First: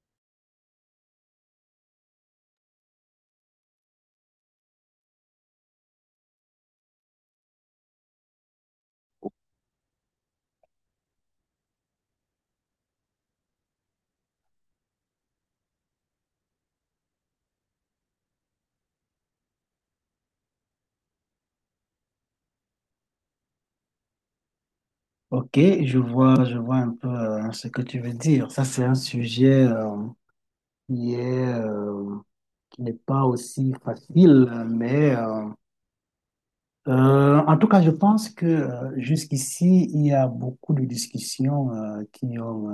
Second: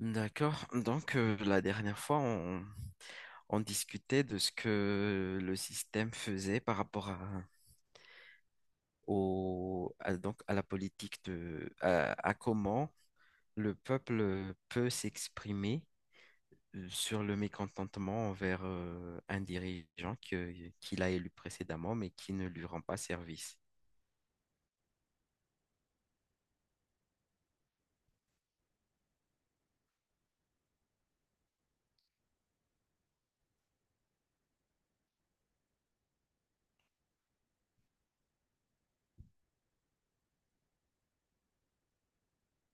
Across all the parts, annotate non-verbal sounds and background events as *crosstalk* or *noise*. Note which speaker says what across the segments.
Speaker 1: D'accord. Donc, la dernière fois, on discutait de ce que le système faisait par rapport donc, à la politique de, à comment le peuple peut s'exprimer sur le mécontentement envers un dirigeant qu'il a élu précédemment, mais qui ne lui rend pas service.
Speaker 2: Ok, je vois un peu ce que tu veux dire. Ça, c'est un sujet qui est, euh, qui n'est pas aussi facile, mais en tout cas, je pense que jusqu'ici, il y a beaucoup de discussions qui ont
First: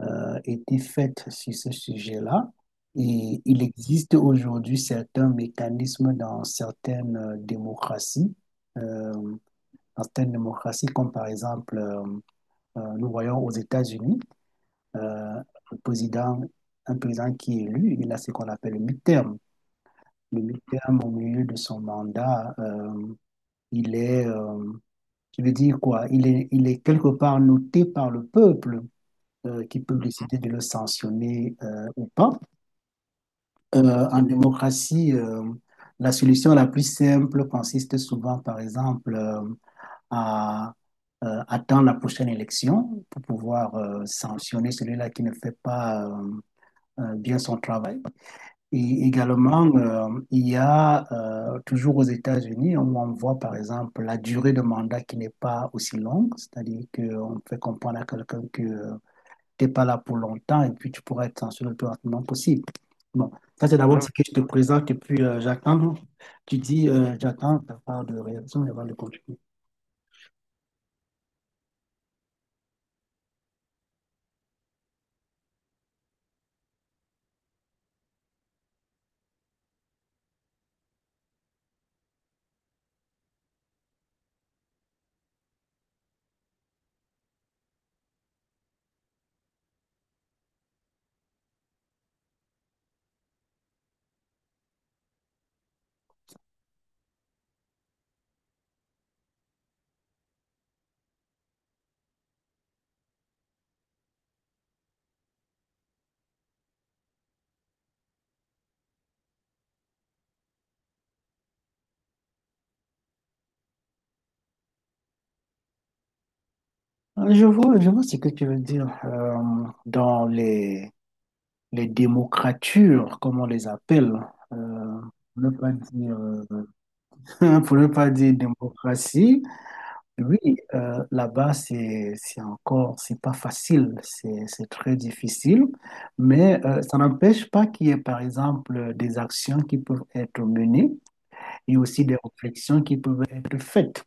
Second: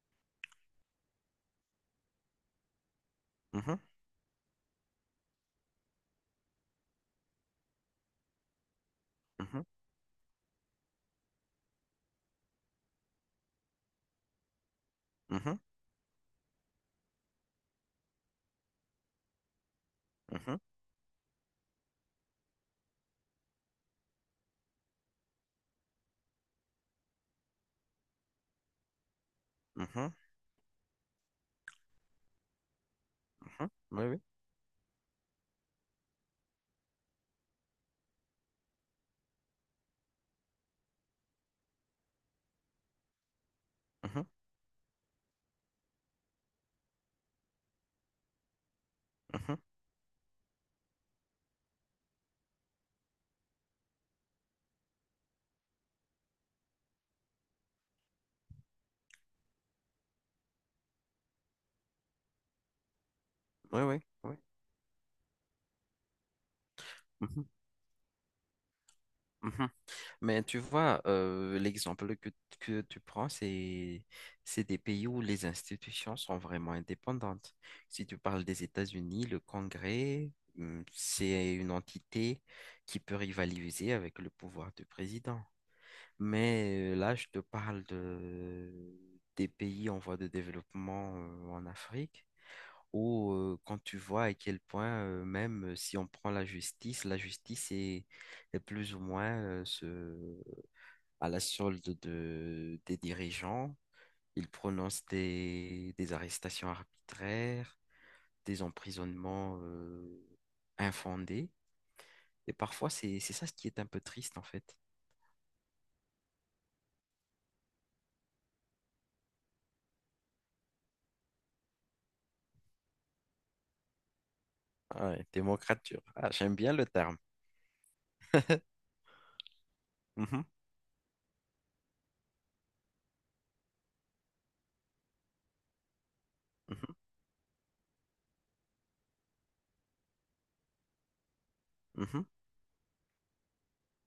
Speaker 2: été faites sur ce sujet-là. Et il
Speaker 1: Mhm,
Speaker 2: existe aujourd'hui certains mécanismes dans certaines démocraties, euh, dans
Speaker 1: mhm,
Speaker 2: certaines démocraties, comme par exemple, nous voyons aux États-Unis. euh,
Speaker 1: mhm,
Speaker 2: un président, un président qui est élu, il a ce qu'on appelle le mi-terme. Le
Speaker 1: mhm,
Speaker 2: mi-terme, au milieu de son mandat, il est, je veux dire quoi, il est quelque part noté par le peuple qui peut
Speaker 1: mhm,
Speaker 2: décider de le sanctionner ou pas.
Speaker 1: mhm. Oui, oui.
Speaker 2: En démocratie, la solution la plus simple consiste souvent, par exemple, à attendre la prochaine élection pour pouvoir
Speaker 1: Mhm,
Speaker 2: sanctionner celui-là qui ne fait pas bien son travail. Et
Speaker 1: mhm.
Speaker 2: également, il y a toujours aux États-Unis, où on voit par exemple la durée de mandat qui n'est pas aussi longue, c'est-à-dire qu'on fait comprendre à quelqu'un que tu n'es pas là pour longtemps et puis tu pourras être censuré le plus rapidement possible. Bon, ça c'est
Speaker 1: Oui, oui,
Speaker 2: d'abord ce que je
Speaker 1: oui.
Speaker 2: te présente et puis j'attends. Tu dis,
Speaker 1: Mhm,
Speaker 2: j'attends ta part de réaction avant de continuer.
Speaker 1: mhm. Mais tu vois, l'exemple que tu prends, c'est des pays où les institutions sont vraiment indépendantes. Si tu parles des États-Unis, le Congrès, c'est une entité qui peut rivaliser avec le pouvoir du président. Mais là, je te parle des pays en voie de développement en Afrique, où quand tu vois à quel point, même si on prend la justice est plus ou moins ce à la solde des dirigeants. Ils prononcent des arrestations arbitraires, des emprisonnements infondés. Et parfois, c'est ça ce qui est un peu triste, en fait.
Speaker 2: Je vois ce que tu veux dire. Dans les démocratures, comme on les appelle, euh,
Speaker 1: Ah ouais,
Speaker 2: ne pas
Speaker 1: démocrature.
Speaker 2: dire.
Speaker 1: Ah, j'aime bien le terme.
Speaker 2: *laughs* Pour ne pas dire
Speaker 1: *laughs*
Speaker 2: démocratie, oui,
Speaker 1: Mhm,
Speaker 2: là-bas, c'est encore, c'est pas facile, c'est très difficile, mais
Speaker 1: mhm,
Speaker 2: ça n'empêche pas qu'il y ait, par exemple, des actions qui peuvent être menées et aussi des
Speaker 1: mhm,
Speaker 2: réflexions qui peuvent être faites.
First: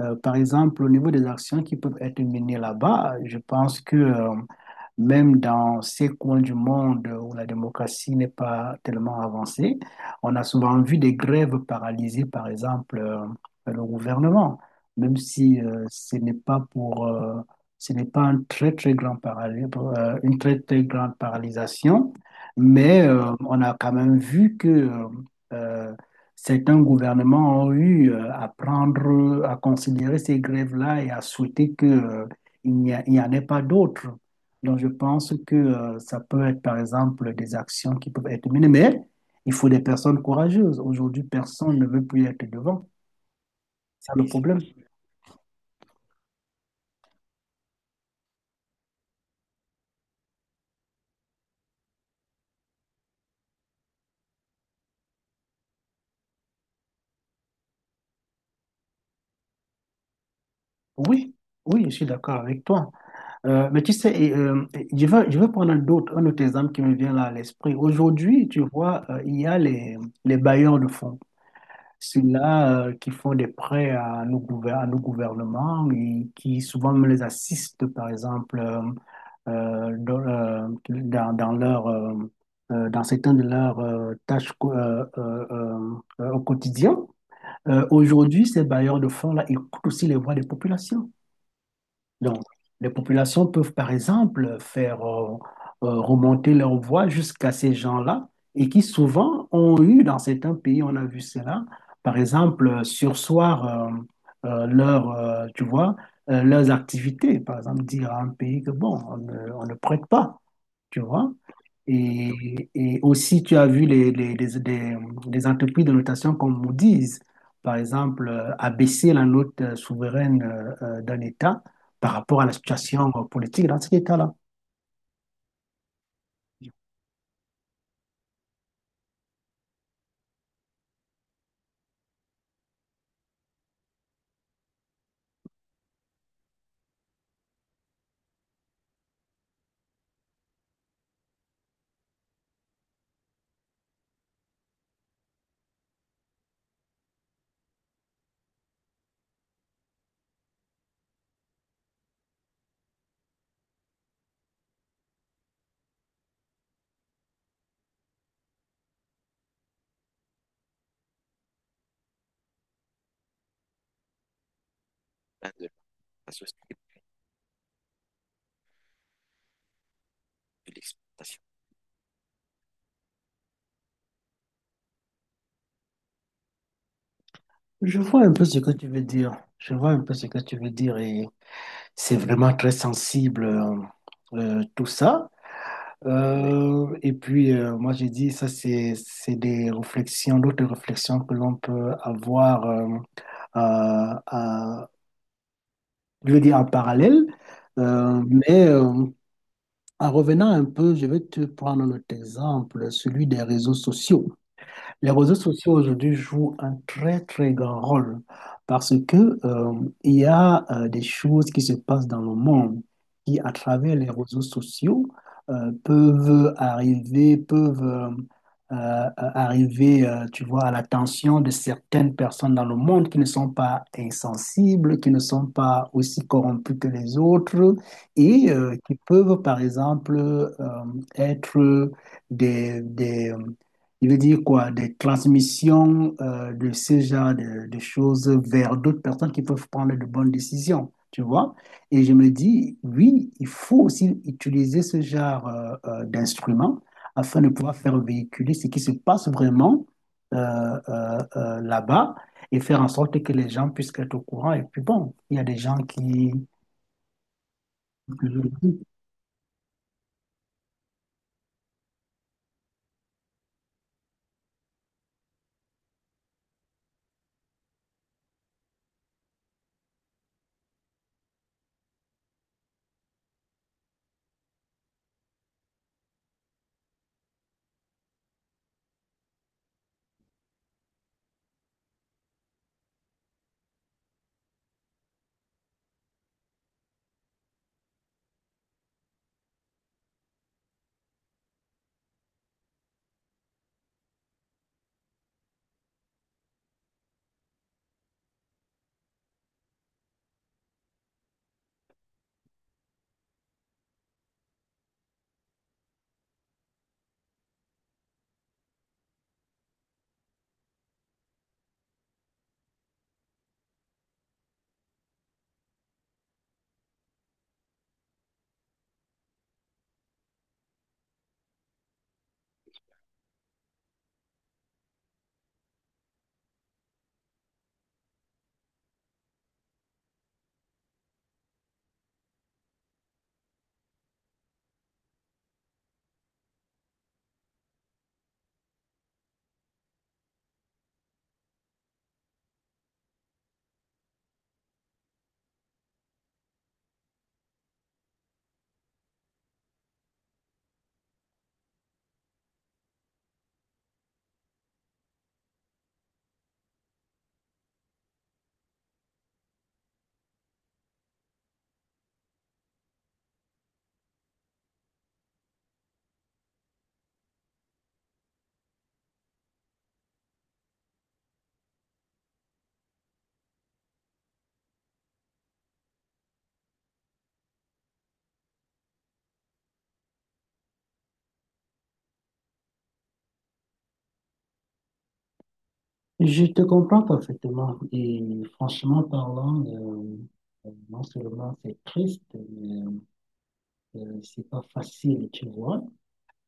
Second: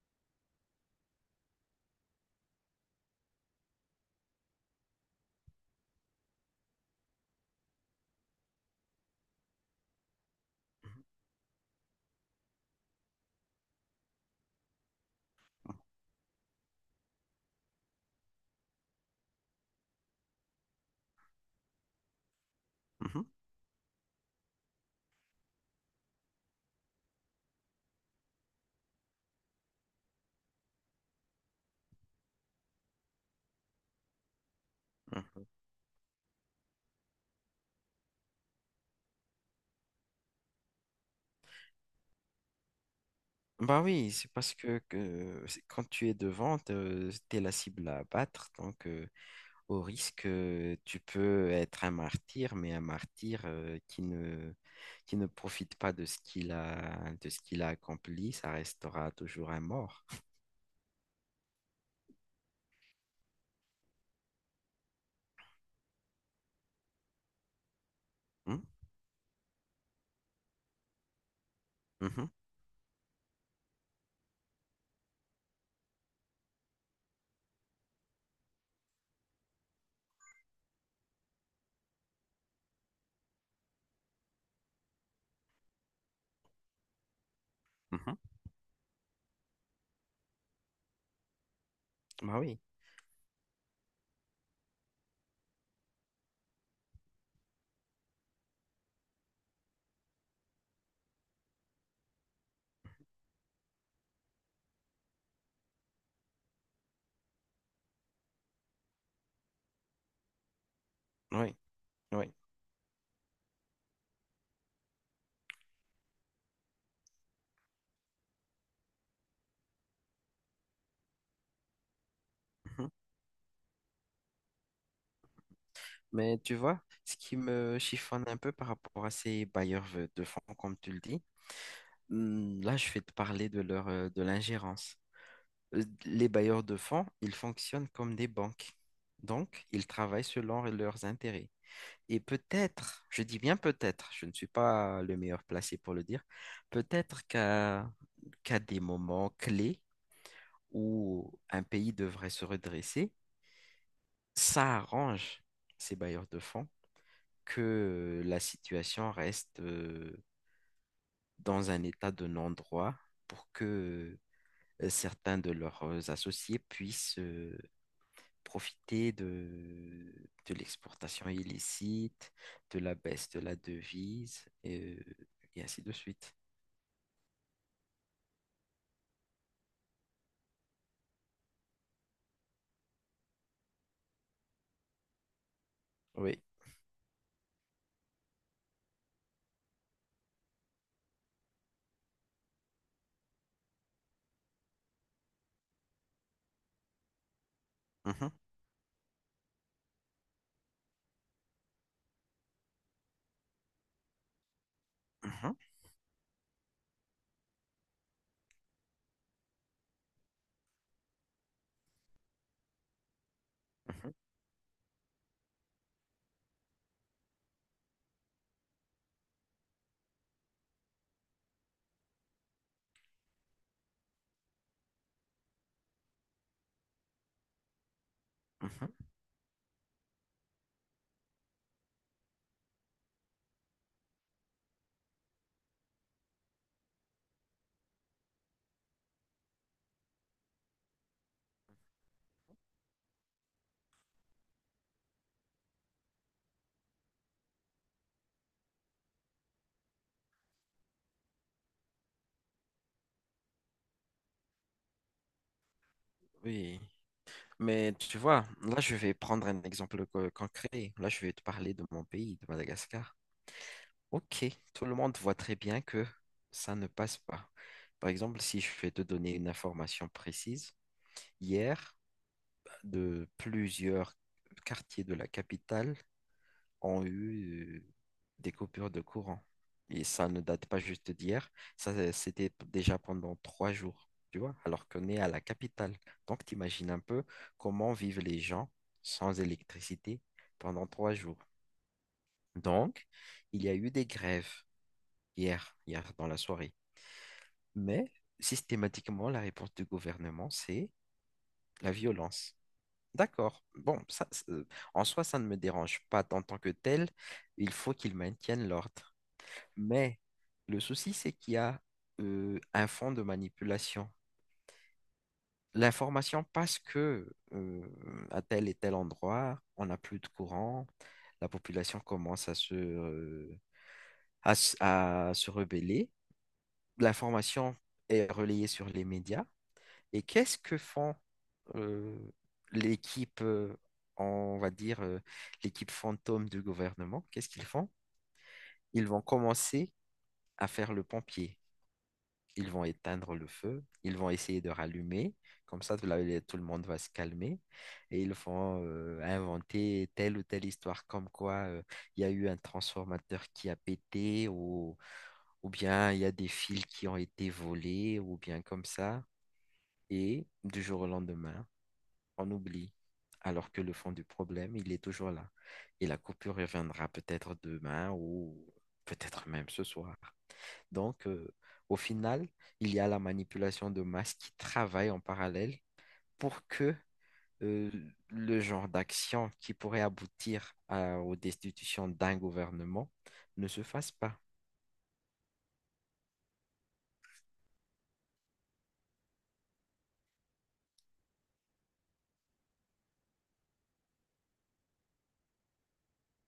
Speaker 2: Par exemple, au niveau des actions qui peuvent être menées là-bas, je pense que, même dans ces coins du monde où la démocratie n'est pas tellement avancée, on a souvent vu des grèves paralyser, par exemple, le gouvernement, même si
Speaker 1: mhm,
Speaker 2: ce n'est pas pour, ce n'est pas un très, très grand une très, très grande paralysation, mais
Speaker 1: mhm,
Speaker 2: on a quand même vu que euh, certains gouvernements ont eu à prendre, à considérer ces grèves-là et à souhaiter que, il n'y en ait pas d'autres. Donc, je pense
Speaker 1: mhm.
Speaker 2: que ça peut être, par exemple, des actions qui peuvent être menées, mais il faut des personnes courageuses. Aujourd'hui, personne ne veut plus être devant.
Speaker 1: Bah oui,
Speaker 2: C'est ça le
Speaker 1: c'est parce
Speaker 2: problème.
Speaker 1: que quand tu es devant, tu es la cible à abattre. Donc, au risque, tu peux être un martyr, mais un martyr qui ne profite pas de ce qu'il a, de ce qu'il a accompli, ça restera toujours un mort.
Speaker 2: Oui, oui, je suis d'accord avec toi. Mais tu sais, et je veux prendre un autre exemple qui me vient là à l'esprit. Aujourd'hui,
Speaker 1: Hmm?
Speaker 2: tu vois, il y a les bailleurs de fonds.
Speaker 1: Mhm,
Speaker 2: Ceux-là qui font des prêts à à nos gouvernements et qui souvent me les assistent, par exemple, dans, dans leur, dans certaines de leurs au quotidien.
Speaker 1: mhm.
Speaker 2: Aujourd'hui, ces bailleurs de fonds-là écoutent aussi les voix des populations. Donc,
Speaker 1: Bah oui,
Speaker 2: les populations peuvent, par exemple, faire remonter leur voix jusqu'à ces gens-là et qui souvent ont eu, dans certains pays, on a vu cela, par exemple, sursoir leur, tu vois, leurs activités. Par exemple, dire à un pays que, bon, on ne prête pas, tu vois.
Speaker 1: oui, oui.
Speaker 2: Et aussi, tu as vu les entreprises de notation comme Moody's, par exemple, abaisser la note souveraine d'un État par rapport à la
Speaker 1: Mhm.
Speaker 2: situation politique dans cet État-là.
Speaker 1: Mais tu vois, ce qui me chiffonne un peu par rapport à ces bailleurs de fonds, comme tu le dis, là, je vais te parler de l'ingérence. Les bailleurs de fonds, ils fonctionnent comme des banques. Donc, ils travaillent selon leurs intérêts. Et peut-être, je dis bien peut-être, je ne suis pas le meilleur placé pour le dire, peut-être qu'à des moments clés où un pays devrait se redresser, ça arrange ces bailleurs de fonds que la situation reste dans un état de non-droit pour que certains de leurs associés puissent profiter de l'exportation illicite, de la baisse de la devise, et ainsi de suite.
Speaker 2: Je vois un peu ce que tu veux dire. Je vois un peu ce que tu veux dire et c'est vraiment très sensible tout ça.
Speaker 1: Oui.
Speaker 2: Et puis moi j'ai dit ça c'est des réflexions, d'autres réflexions que l'on peut avoir euh, à je veux dire en parallèle,
Speaker 1: Mhm,
Speaker 2: mais en revenant un peu, je vais te prendre notre exemple, celui des réseaux sociaux. Les réseaux
Speaker 1: mhm,
Speaker 2: sociaux aujourd'hui jouent un très très grand rôle parce que il y a des choses qui se passent dans le monde qui, à travers les
Speaker 1: mhm,
Speaker 2: réseaux sociaux, peuvent arriver, tu vois, à l'attention de certaines personnes dans le monde qui ne sont pas insensibles, qui ne sont pas aussi corrompues que les autres et
Speaker 1: mhm.
Speaker 2: qui peuvent, par exemple, être des il veut dire quoi? Des transmissions de ce de choses vers d'autres personnes qui peuvent prendre de bonnes décisions, tu vois? Et je me dis, oui, il faut aussi utiliser ce genre d'instruments afin de pouvoir faire véhiculer ce qui se passe vraiment là-bas et faire en sorte que les gens puissent être au courant. Et puis bon, il y a des gens qui...
Speaker 1: Oui. Mais tu vois, là, je vais prendre un exemple concret. Là, je vais te parler de mon pays, de Madagascar. Ok, tout le monde voit très bien que ça ne passe pas. Par exemple, si je vais te donner une information précise, hier, de plusieurs quartiers de la capitale, ont eu des coupures de courant. Et ça ne date pas juste d'hier, ça c'était déjà pendant 3 jours, tu vois, alors qu'on est à la capitale. Donc t'imagines un peu comment vivent les gens sans électricité pendant 3 jours. Donc, il y a eu des grèves hier dans la soirée. Mais systématiquement, la réponse du gouvernement, c'est la violence. D'accord. Bon, ça, en soi, ça ne me dérange pas en tant que tel. Il faut qu'ils maintiennent l'ordre. Mais le souci, c'est qu'il y a un fond de manipulation. L'information passe que euh, à tel et tel endroit, on n'a plus de courant, la population commence à se rebeller. L'information est relayée sur les médias. Et qu'est-ce que font euh, l'équipe, euh, on va dire, l'équipe fantôme du gouvernement? Qu'est-ce qu'ils font? Ils vont commencer à faire le pompier. Ils vont éteindre le feu, ils vont essayer de rallumer, comme ça tout le monde va se calmer, et ils vont inventer telle ou telle histoire comme quoi il y a eu un transformateur qui a pété, ou bien il y a des fils qui ont été volés, ou bien comme ça, et du jour au lendemain, on oublie, alors que le fond du problème, il est toujours là, et la coupure reviendra peut-être demain ou peut-être même ce soir. Donc, au final, il y a la manipulation de masse qui travaille en parallèle pour que euh, le genre d'action qui pourrait aboutir aux destitutions d'un gouvernement ne se fasse pas.
Speaker 2: Je te comprends parfaitement et franchement parlant, non seulement c'est triste, mais c'est pas facile, tu vois.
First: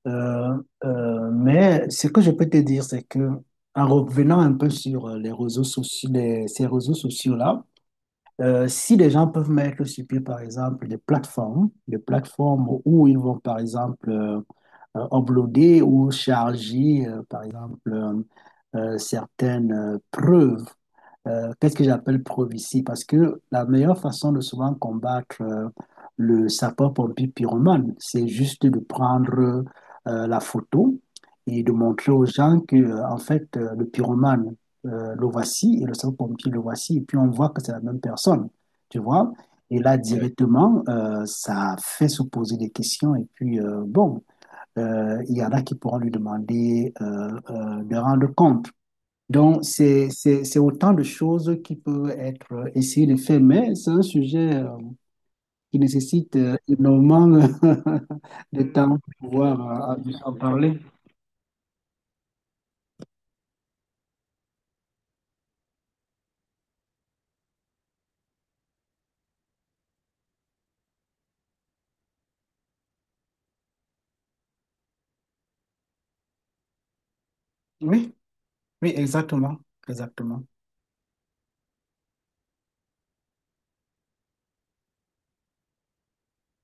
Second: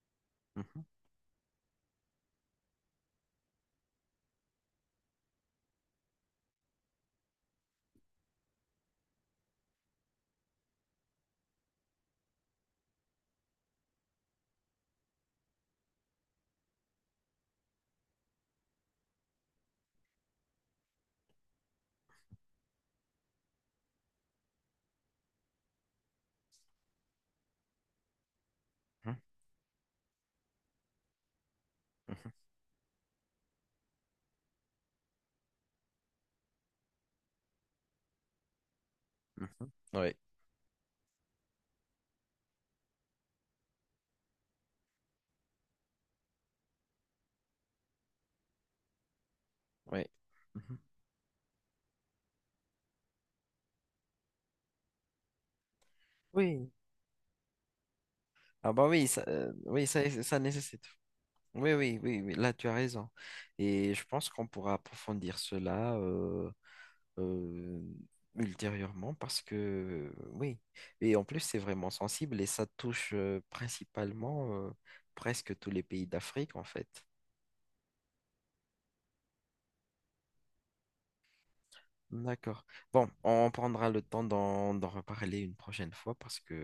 Speaker 2: Euh,
Speaker 1: Mhm,
Speaker 2: mais ce que je peux te dire, c'est que en revenant un peu sur les réseaux sociaux, ces réseaux sociaux-là, si les gens peuvent mettre sur pied, par exemple, des plateformes où ils vont, par exemple, uploader ou charger, par exemple, certaines preuves qu'est-ce que j'appelle prophétie? Parce que la meilleure façon de souvent combattre le sapeur-pompier pyromane, c'est juste de
Speaker 1: mhm,
Speaker 2: prendre la photo et de montrer aux
Speaker 1: mhm,
Speaker 2: gens que, en fait, le pyromane, le voici et le sapeur-pompier, le voici. Et puis on voit que c'est la même personne, tu vois?
Speaker 1: mhm.
Speaker 2: Et là, Ouais.
Speaker 1: Oui,
Speaker 2: Directement, ça fait se poser des questions. Et puis, bon, il y en a qui pourront lui demander de rendre compte. Donc,
Speaker 1: oui.
Speaker 2: c'est
Speaker 1: Mhm.
Speaker 2: autant de choses qui peuvent être essayées de faire, mais c'est un sujet qui nécessite
Speaker 1: Oui.
Speaker 2: énormément *laughs* de
Speaker 1: Ah
Speaker 2: temps
Speaker 1: bah oui, ça,
Speaker 2: pour
Speaker 1: oui,
Speaker 2: pouvoir
Speaker 1: ça,
Speaker 2: en
Speaker 1: ça
Speaker 2: parler.
Speaker 1: nécessite. Oui, oui, oui, oui, là tu as raison. Et je pense qu'on pourra approfondir cela. euh, ultérieurement parce que oui, et en plus c'est vraiment sensible et ça touche principalement presque tous les pays d'Afrique en fait.
Speaker 2: Oui, oui, exactement, exactement.
Speaker 1: D'accord. Bon, on prendra le temps d'en reparler une prochaine fois parce que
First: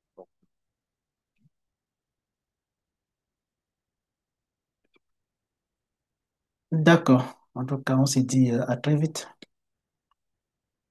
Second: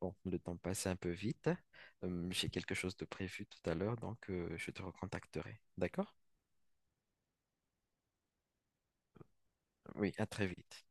Speaker 1: bon, le temps passe un peu vite. J'ai quelque chose de prévu tout à l'heure, donc je te recontacterai. D'accord?
Speaker 2: D'accord. En tout cas, on se dit à très vite.
Speaker 1: Oui, à très vite.